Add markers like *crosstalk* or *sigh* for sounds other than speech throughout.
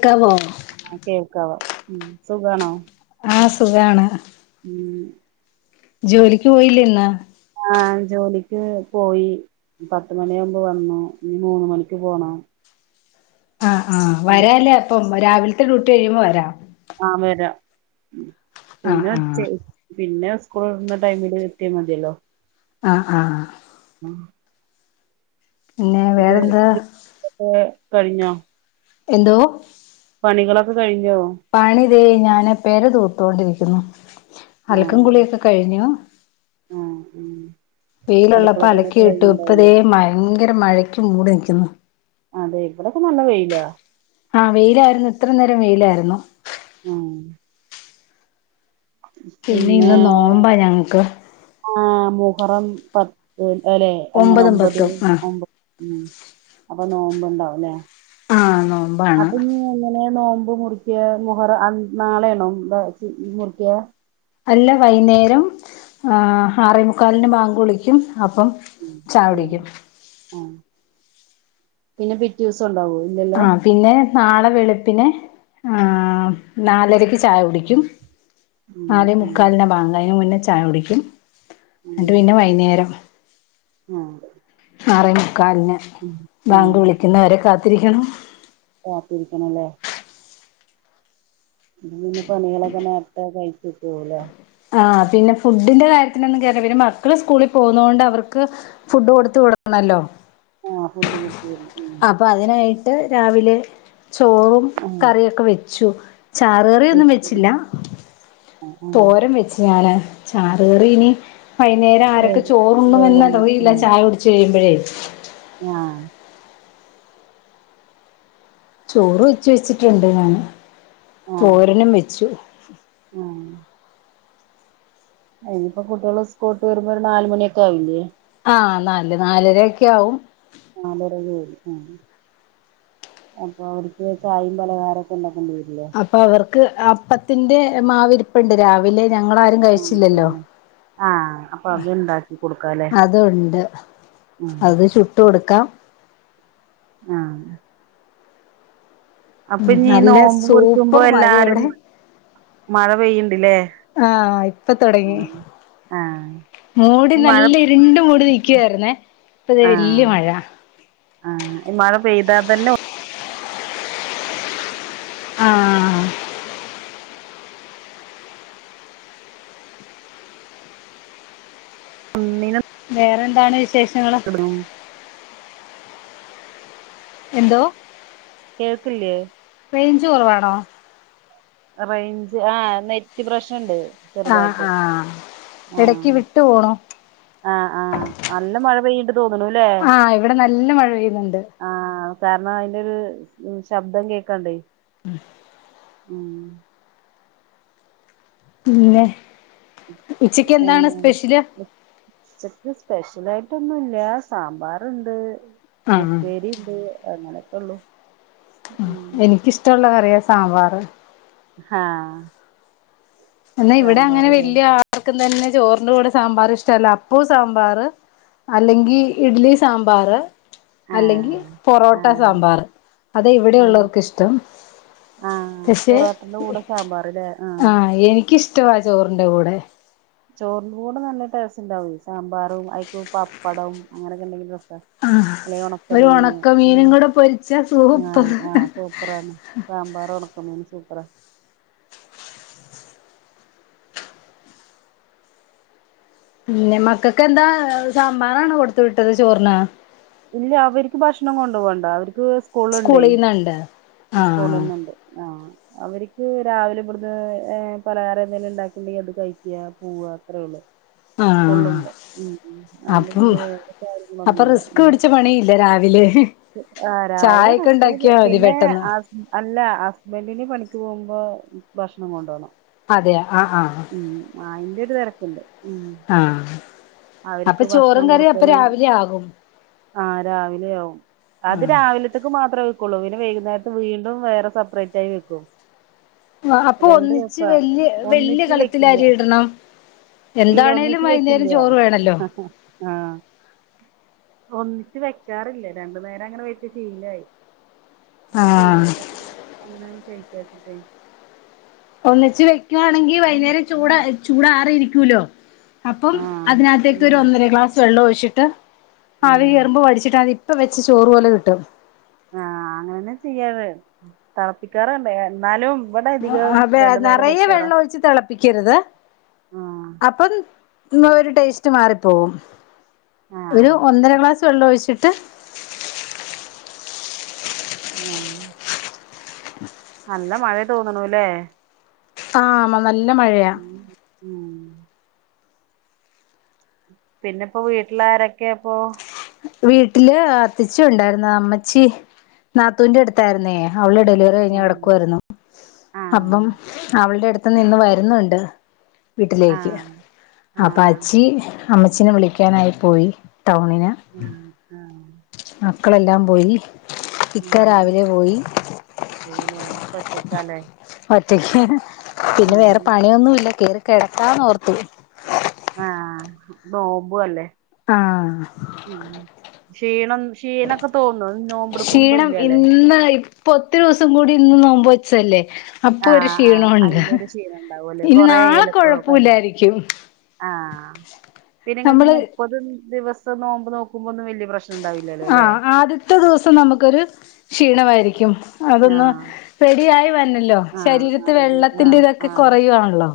ക്കാവോ ആ കേൾക്കാവോ ഉം സുഖാണോ ആ സുഖആണ് ഉം ജോലിക്ക് പോയില്ലെ ഇന്ന് ആ ജോലിക്ക് പോയി പത്തു മണിയാകുമ്പോ വന്നു ഇനി മൂന്നു മണിക്ക് പോണം ആ ആ ഉം വരാല്ലേ അപ്പം രാവിലത്തെ ഡ്യൂട്ടി കഴിയുമ്പോ വരാം ആ വരാം ആ പിന്നേ ആ ഉച്ച പിന്നെ സ്കൂൾ വിടുന്ന ടൈമില് എത്തിയാ മതിയല്ലോ ആ ആ ആ പിന്നെ ഇത് വേറെന്താ *unintelligible* കഴിഞ്ഞോ എന്തോ പണികളൊക്കെ കഴിഞ്ഞോ ഇതെ ഞാന് പെര തൂത്തോണ്ടിരിക്കുന്നു ആ അലക്കൻകുളിയൊക്കെ കഴിഞ്ഞു ആ ഉം അടുക്കള വെയിലുള്ളപ്പോ അലക്കി പണിയൊക്കെ ഇട്ടു കഴിഞ്ഞിണ്ടാവൂലേ ഇപ്പതേ മ ഭയങ്കര മഴയ്ക്ക് മൂടി നിൽക്കുന്നു അതെ ഇവിടൊക്കെ നല്ല വെയിലാ ആ വെയിലായിരുന്നു ഇത്ര നേരം വെയിലായിരുന്നു ആ പിന്നെ ഇന്ന് നോമ്പാ ഞങ്ങക്ക് ആ മുഹറം പത്ത് അല്ലെ അങ്ങനെ ഒമ്പതും ഒമ്പത് പത്തും ആ ഒമ്പ അപ്പൊ നോമ്പണ്ടാവുല്ലേ ആ അപ്പൊ നോമ്പാണ് നീ എങ്ങനെയാ നോ നോമ്പ് മുറിക്യ മുഹറം നാളെയാണോ മുറിക്യ അല്ല വൈകുന്നേരം ആ ആറേമുക്കാലിന് ബാങ്ക് വിളിക്കും അപ്പം ഉം ഉം ചായകുടിക്കും ഉം പിന്നെ പിറ്റേ ദിവസം ഉണ്ടാവൂ ആ പിന്നെ നാളെ വെളുപ്പിനെ ആ നാലരക്ക് ചായ കുടിക്കും ഉം നാലെ ഉം മുക്കാലിന് ബാങ്ക് അതിന് മുന്നേ ചായ കുടിക്കും എന്നിട്ട് പിന്നെ ഉം വൈകുന്നേരം ആറേ മുക്കാലിന് ഉം ബാങ്ക് ആഹ് വിളിക്കുന്നവരെ കാത്തിരിക്കണം കാത്തിരിക്കണല്ലേ ഇന്ന് പണികളൊക്കെ നേരത്തെ കഴിച്ചിട്ടൂലെ ആ പിന്നെ ഫുഡിന്റെ കാര്യത്തിനൊന്നും കേറി പിന്നെ മക്കൾ സ്കൂളിൽ പോകുന്നതുകൊണ്ട് അവർക്ക് ഫുഡ് കൊടുത്തു വിടണം ഹലോ ആ ഫുഡ്‌ കൊടുത്തു വിടണം മ്മ് ട്ട് രാവിലെ ചോറും ആഹ് കറിയൊക്കെ വെച്ചു ചാറ് കറിയൊന്നും വെച്ചില്ല തോ ആഹ് വെച്ച് ഞ്ഞാന്ന് ചാറുകറിഇനി വൈകുന്നേരം ആരൊക്കെ ചോറുണ്ണും എന്ന് അറിയില്ല ചായ കുടിച്ച് കഴിയുമ്പോഴേ ആ ചോറ് വെച്ച് വെച്ചിട്ടുണ്ട് ഞാന് ആഹ് തോരനും വെച്ചു ആഹ് ആഹ് ഇനിയിപ്പോ കുട്ടികള് സ്കൂൾ വിട്ടു വരുമ്പോ ഒരു നാലുമണിയൊക്കെ ആവില്ലേ ആ നാല് നാലരയൊക്കെ ആവും നാലര അപ്പൊ അവർക്ക് ചായയും പലഹാരൊക്കെ ഉണ്ടാക്ക് അപ്പൊ അവർക്ക് അപ്പത്തിന്റെ മാവിരിപ്പുണ്ട് രാവിലെ ഞങ്ങളാരും ഉം കഴിച്ചില്ലല്ലോ ഉം ആഹ് അപ്പൊ അത് ഇണ്ടാക്കി കൊടുക്കാല്ലേ അതൊണ്ടെ ഉം അത് ചുട്ടു കൊടുക്ക് ക്കം ആ ഉ നല്ല നോമ്പ് മുറിക്കുമ്പോ സൂപ്പർ മഴ എല്ലാരും ഇവിടെ മഴ പെയ്യ്ണ്ട്ല്ലേ ആ ഇപ്പ തൊടങ്ങി ആഹ് മൂടി ഈ മഴ നല്ലിരുണ്ട് മൂടി നിക്കുവാരുന്നേ ഇപ്പ ദേ വല്യ മഴ ആ ഈ മഴ പെയ്താ തന്നെ ഒ ആ ഒന്നിനും വേറെന്താണ് വിശേഷങ്ങളെ എന്തോ കേൾക്കില്ലേ റേഞ്ച് കൊറവാണോ റെയ്ഞ്ച് ആ നെറ്റ് പ്രശ്നോണ്ട് ആ ആ എടക്ക് വിട്ടു പോണു ആ ആ നല്ല മഴ പെയ്തു ആ ഇവിടെ നല്ല മഴ പെയ്യുന്നുണ്ട് ആഹ് കാരണം അതിന്റെ ഒരു ശബ്ദം കേക്കണുണ്ടേ ഉ *unintelligible* ഉം പിന്നെ ഉച്ചക്ക് ഏ എന്താണ് സ്പെഷ്യല് ഉച്ചയ്ക്ക് സ്പെഷ്യൽ ആയി ഒന്നൂല്യ സാമ്പാറുണ്ട് ആഹ് ഉപ്പേരിണ്ട് അങ്ങനെക്കെ ഉള്ളു ഉം എനിക്കിഷ്ട്ടൊള്ള കറിയാ സാമ്പാറെ ആ എന്നാ ഇവിടെ അങ്ങനെ വലിയ ആട്ടക്കും തന്നെ ചോറിന്റെ കൂടെ സാമ്പാർ ഇഷ്ടല്ല അപ്പോ സാമ്പാറെ അല്ലെങ്കി ഇഡ്ഡലി സാമ്പാറെ അല്ലെങ്കിൽ ആഹ് പൊറോട്ട ആഹ് സാമ്പാറെ അതാ ഇവിടെ ആഹ് ഉള്ളോർക്ക് ഇഷ്ടം ആഹ് പക്ഷെ പൊറോട്ടന്റെ കൂടെ സാമ്പാറ്ല്ലേ ആഹ് ആ എനിയ്ക്കിഷ്ടവാ ചോറിന്റെ കൂടെ ചോറിന്റെ കൂടെ നല്ല ടേസ്റ്റുണ്ടാവേ സാമ്പാറും അയ്ക്കോ പപ്പടം അങ്ങനെക്കെന്തെങ്കിലും ആ ഒരു ഉം ഉണക്കമീനും കൂടെ പൊരിച്ചാ സൂപ്പറെ സാമ്പാറും ഉണക്കമീനും സൂപ്പറാ പിന്നെ മക്കക്കെന്താ സാമ്പാറാണോ കൊടുത്തു വിട്ടത് ചോറിനെ ഇല്ല അവരക്ക് ഭക്ഷണം കൊണ്ടു പോവണ്ട അവർക്ക് സ്കൂളുണ്ടേ സ്കൂളീന്നണ്ട് ആഹ് സ്കൂളീന്നുണ്ടെ ആ അവരിക്ക് രാവിലെ ഇവട്ന്ന് പലഹാരെന്തെങ്കിലും ഇണ്ടാക്കിണ്ടെങ്കി അത് കയിക്ക്യ പോവാ അത്രേള്ളു ആഹ് സ്കൂൾല്ണ്ട്. ഉം ഉം അതോണ്ട് അപ്പം പിന്നെ വേറെ കാര്യങ്ങളൊന്നൂല്ല. ഉം ഉം വിലേ ആ രാവിലെ റസ്ക്ക്. *unintelligible* പിന്നേ പെട്ടെന്ന് ആസ് അല്ല ഹസ്ബന്റിന് പണിക്ക് പോവുമ്പോ ഭക്ഷണം കൊണ്ടോണം അതെയൊ. ആ ആ ആ അയിന്റെ ഒരു തെരക്ണ്ട് ആ അപ്പ ചോറും കറിം അപ്പം രാവിലെ ആകും ആ രാവിലെ ആവും അത് ആഹ് രാവിലത്ക്ക് മാത്രഹ് കുളൂ വിന് വൈകുന്നേരത്ത് വീണ്ടും വേറെ സെപ്പറേറ്റ് ആയി വെക്കും ആ അപ്പൊ രണ്ട് ഒന്നിച്ച് വെപ്പാ വല്യ വല്യ ഒന്നിച്ച് കലത്തിൽ വെക്കില്ല അരി ഇടണം ഇല്ല എന്താണേലും ഒന്നിച്ച് വെക്കില്ല വൈകുന്നേരം ചോറ് വേണല്ലോ ആഹ് ഒന്നിച്ച് വെക്കാറില്ല രണ്ടു നേരം അങ്ങനെ വെച്ച് ശീലായി അപ്പം ആഹ് ചൂടോട്ക്കെ അങ്ങനെയാണ് കഴിക്കല് കഴി ഒന്നിച്ച് വെക്കുവാണെങ്കി വൈന്നേരം ചൂട് ചൂടാറി ഇരിക്കൂല്ലോ അപ്പം ആഹ് അതിനകത്തേക്ക് ഉം ഒരു ഒന്നര ഗ്ലാസ് വെള്ളം ഒഴിച്ചിട്ട് ആവി ആഹ് കേറുമ്പോ വടിച്ചിട്ടാതി ഇപ്പൊ വെച്ച ചോറ് പോലെ കിട്ടും ആഹ്. അങ്ങനെന്നെ ചെയ്യാറ്. തെളപ്പിക്കാറുണ്ട്. എന്നാലും ഇവിടെ അധികം അതെ. അ രണ്ടു നേരം നറയെ വെക്കാറാ വെള്ള ഒഴിച്ച് തിളപ്പിക്കരുത്. ആഹ് അപ്പം ഇങ്ങ ഒരു ടേസ്റ്റ് മാറിപ്പോവും ഒരു ആഹ് ഒന്നര ഗ്ലാസ് വെള്ളഒഴിച്ചിട്ട് ആഹ് അങ്ങനെ നല്ല മഴെ തോന്നണു ല്ലേ ആ നല്ല മഴയാ ഉം പിന്നെപ്പോ വീട്ടിലാരൊക്കെപ്പൊ വീട്ടില് അത്തിച്ചി ഉണ്ടായിരുന്നു അമ്മച്ചി നാത്തൂന്റെ അടുത്തായിരുന്നെ അവൾ ഡെലിവറി കഴിഞ് ഉം കിടക്കുവായിരുന്നു. ആഹ് അപ്പം അവളുടെ അട് ത്ത് നിന്ന് വരുന്നുണ്ട് വീട്ടിലേക്ക്. ആഹ് അപ്പൊ ആഹ് അച്ചി അമ്മച്ചിനെ വിളിക്കാനായി പോയി ടൗണിന് ആഹ്. ആഹ് മക്കളെല്ലാം പോയി. ഇക്ക രാവിലെ പോയി. ഇപ്പം ഒറ്റക്കാ ലെ ഒറ്റയ്ക്ക് പിന്നെ വേറെ പണിയൊന്നും ഇല്ല. കേറി കെടക്കാന്ന് ഓർത്തു. ആഹ് നോമ്പു അല്ലേ. ആഹ് ക്ഷീണം ക്ഷീണൊക്കെ തോന്നോ നോമ്പെടുക്കുമ്പോ ക്ഷീണം ഇല്ലല്ലേ ഇന്ന് ഇപ്പൊ ഒത്തിരി ദിവസം കൂടി ഇന്ന് നോമ്പ് വെച്ചല്ലേ അപ്പൊ ഒരു ആഹ് ആഹ് ക്ഷീണൊണ്ട്. അയിനൊരു ക്ഷീണം ഉണ്ടാവൂല്ലേ ഇനി കൊറേ നാളെ ആയല്ലോ ഇപ്പൊ കഴിഞ്ഞ് കൊഴപ്പവില്ലായിരിക്കും ആഹ് പിന്നെ ഇങ്ങക്ക് മുപ്പത് ദിവസം നോമ്പ് നോക്കു ആഹ് ആദ്യത്തെ ദിവസം നമുക്കൊരു ക്ഷീണമായിരിക്കും അതൊന്ന് ആഹ് റെഡിയായി വര്നല്ലോ. ആഹ് ശരീരത്തി ആറടി വെള്ളത്തിന്റെ ആഹ് ഇതൊക്കെ ആഹ് കുറയുവാണല്ലോ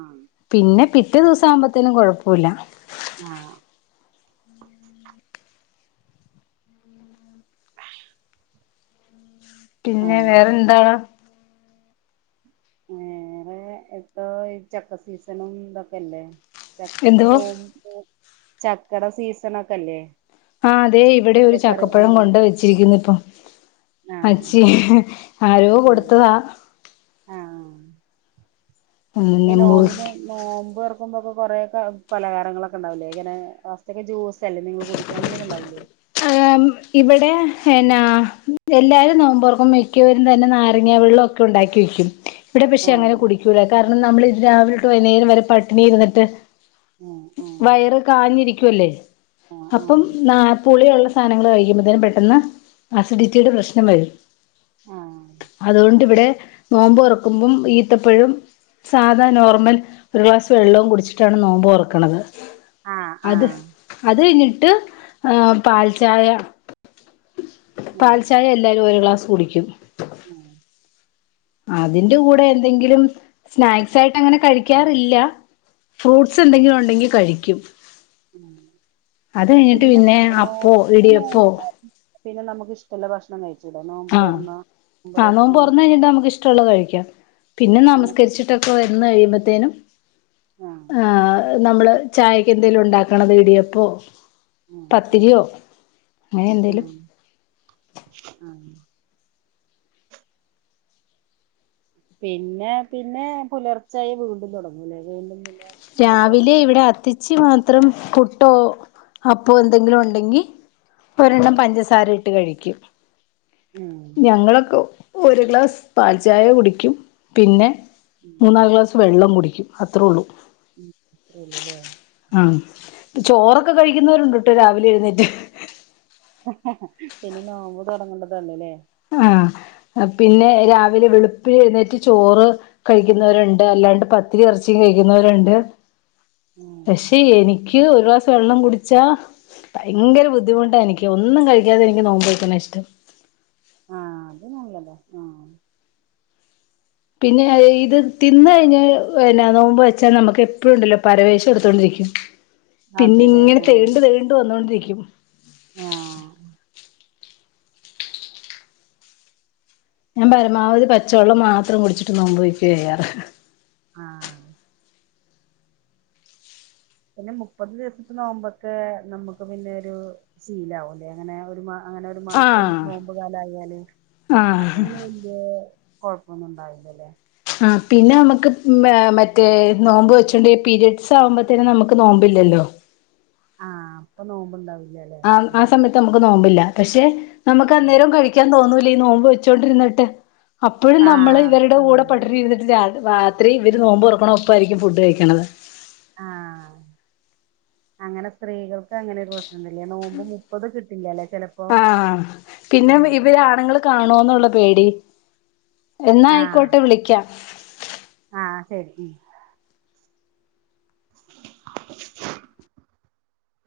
ആഹ് പിന്നെ പിറ്റേ ദിവസം ആവുമ്പത്തിനും കുഴപ്പവില്ല ആഹ് പിന്നെ വേറെ ആഹ് എന്താണ് വേറെ ഇപ്പോ ഈ ചക്ക സീസണും ഇതൊക്കെല്ലേ എന്തോ *unintelligible* ചക്കെടെ സീസൺ ഒക്കെല്ലേ ആ അതെ ഇവിടെ ഒരു ചക്കപ്പഴം കൊണ്ട് വെച്ചിരിക്കുന്നു. ഇപ്പം. ആഹ് അച്ചി ആരോ ആഹ് കൊടുത്തതാ ആഹ് ഈ പിന്നെ നോമ്പ്. മുറിക്ക് നോമ്പ് തൊറക്കുമ്പോ *unintelligible* കൊറെയൊക്കെ പലഹാരങ്ങളൊക്കെ ഉണ്ടാവില്ലേ ഇങ്ങനെ ഫസ്റ്റൊക്കെ ജൂസല്ലേ നിങ്ങൾ കുടിക്ക. അങ്ങനൊക്കെണ്ടാവില്ലേ *inaudible* ഏഹ് ഇവിടെ പിന്നെ എല്ലാരും നോമ്പോർക്കുമ്പോ മിക്കവരും തന്നെ നാരങ്ങ വെള്ളും ഒക്കെ ഉണ്ടാക്കി വയ്ക്കും ഇവിടെ പക്ഷെ അങ്ങനെ ആഹ് കുടിക്കൂല കാരണം നമ്മൾ ഇത് രാവിലെ ഇട്ട് വൈകുന്നേരം വരെ പട്ടിണി ഇരിന്നിട്ട് ആഹ് ആഹ് വയറ് കാഞ്ഞിരിക്കുവല്ലേ അപ്പം നാ പുളിയുള്ള സാധനങ്ങൾ കഴിക്കുമ്പോത്തന് പെട്ടൊന്ന് ആസിഡിറ്റിയുടെ പ്രശ്നം വരും ആഹ് ആഹ് അതുകൊണ്ട് ഇവിടെ നോമ്പ്തുറക്കുമ്പം ഈത്തപ്പഴും സാധാ നോർമൽ ഒരു ഗ്ലാസ് വെള്ളവും കുടിച്ചിട്ടാണ് നോമ്പ് തുറക്കണത് ആഹ് ആഹ് അത് ആഹ് അത് കഴിഞ്ഞിട്ട് ഏ പാൽചായ ആഹ് പാൽ ആഹ് ചായ എല്ലാരും ഒരു ഗ്ലാസ് കുടിക്കും *inaudible* അതിന്റെ കൂടെ എന്തെങ്കിലും സ്നാക്സ് ആയിട്ട് അങ്ങനെ കഴിക്കാറില്ല ഫ്രൂട്ട്സ് എന്തെങ്കിലും ഉണ്ടെങ്കിൽ കഴിക്കും ഉം അത് കഴിഞ്ഞിട്ട് പിന്നെ നോ അപ്പോ പിന്നെ ഇടിയപ്പോ നോമ്പ് തുറ- പിന്നെ നമുക്ക് ഇഷ്ടമുള്ള ഭക്ഷണം കഴിച്ചൂടെ നോൻമ്പ് തുറന്നാ ആഹ് നോമ്പ് തുറന്നു കഴിഞ്ഞിട്ട് നമക്ക് ഇഷ്ടമുള്ളത് കഴിക്കാം പിന്നെ നമസ്കരിച്ചിട്ടൊക്കെ വന്ന് കഴിയമ്പത്തേനും ആഹ് നമ്മള് ചായക്ക് എന്തെലും ഉണ്ടാക്കണത് ഇടിയപ്പോ ഉം ഉം പത്തിരിയോ അങ്ങനെ എന്തേലും ആഹ് ആഹ് പിന്നെ പിന്നെ പുലർച്ചായി വീണ്ടും തുടങ്ങൂല്ലേ വീണ്ടും നോമ്പ് രാവിലെ അങ്ങനെ ഇവിടെ അത്തിച്ചി മാത്ര അത്രം പുട്ടോ അപ്പോ എന്തെങ്കിലും ഉണ്ടെങ്കിൽ ഒരെണ്ണം പഞ്ചസാര ഇട്ട് കഴിക്കും ഉം ഞങ്ങളൊക്കെ ഒരു ഗ്ലാസ് പാൽചായ കുടിക്കും പിന്നെ ഉം മൂന്നാല് ഗ്ലാസ് വെള്ളം കുടിക്കും അത്രേ ഉള്ളൂ ഉം അതേല്ലേ ആ ചോറൊക്കെ കഴിക്കുന്നവരുണ്ട്ട്ടോ രാവിലെ എഴുന്നേറ്റ് ഹ ഹാ പിന്നെ നോമ്പ് തുടങ്ങണ്ടതല്ലേല്ലേ ആ പിന്നെ രാവിലെ വെളുപ്പിന് എഴുന്നേറ്റ് ചോറ് കഴിക്കുന്നവരുണ്ട് അല്ലാണ്ട് പത്തിരി ഇറച്ചി കഴിക്കുന്നവരുണ്ട് ആഹ് പക്ഷെ എനിക്ക് ഒരു ഗ്ലാസ് വെള്ളം കുടിച്ചാ ഭയങ്കര ബുദ്ധിമുട്ടാ എനിക്ക് ഒന്നും കഴിക്കാതെ എനിക്ക് നോമ്പ് എടുക്കുന്നതാ ഇഷ്ടം ആഹ് അത് നല്ലതാ ആ പിന്നെ ഇത് തിന്ന് കഴിഞ്ഞ നോമ്പ് വെച്ചാ നമുക്ക് എപ്പഴും ഉണ്ടല്ലോ പരവേശം എടുത്തൊണ്ടിരിക്കും പിന്നെ അതെല്ലേ ഇങ്ങനെ ആഹ് തേണ്ട് തേണ്ടു വന്നോണ്ടിരിക്കും ആഹ് ഞാൻ പരമാവധി പച്ചവെള്ളം മാത്രം കുടിച്ചിട്ട് നോമ്പ് വെക്കാ ചെയ്യാറ് ആഹ് പിന്നെ മുപ്പത് ദിവസത്തെ നോമ്പക്കെ നമ്മുക്ക് പിന്നെ ഒരു ശീലവും അല്ലെ അങ്ങനെ ഒരു മാസ അങ്ങനെ ഒരു മാസം ആഹ് നോമ്പ് കാല ആയാല് അപ്പൊ ആഹ് പിന്നെ വല്യ കുഴപ്പൊന്നും ഉണ്ടാവില്ലല്ലേ ആ പിന്നെ നമുക്ക് മറ്റേ നോമ്പ് വെച്ചുണ്ടെങ്കിൽ പീരയഡ്സ് ആകുമ്പോത്തനെ നമുക്ക് നോമ്പില്ലല്ലോ ആഹ് അപ്പൊ നോമ്പ് ഉണ്ടാവില്ല ആ ആ സമയത്ത് നമുക്ക് നോമ്പില്ല പക്ഷെ നമുക്ക് അന്നേരം കഴിക്കാൻ തോന്നൂല്ല നോമ്പ് വെച്ചോണ്ടിരുന്നിട്ട് അപ്പോഴും നമ്മൾ ആഹ് ഇവരുടെ കൂടെ ആഹ് പട്ടിണി ഇരുന്നിട്ട് രാത്രി ഇവർ നോമ്പ് തുറക്കണ ഒപ്പായിരിക്കും ഫുഡ് കഴിക്കണത് ആഹ് അങ്ങനെ സ്ത്രീകൾക്ക് അങ്ങനെ ഒരു പ്രശനംല്ല നോമ്പ് മുപ്പത് കിട്ടില്ലല്ലേ ചെലപ്പോ ആഹ പിന്നെ ആഹ് ഇവര് ആണുങ്ങൾ കാണ കാണുന്നുള്ള പേടി എന്നാ ആഹ് ആയിക്കോട്ടെ വിളിക്കാ ആഹ് ശരി *inaudible*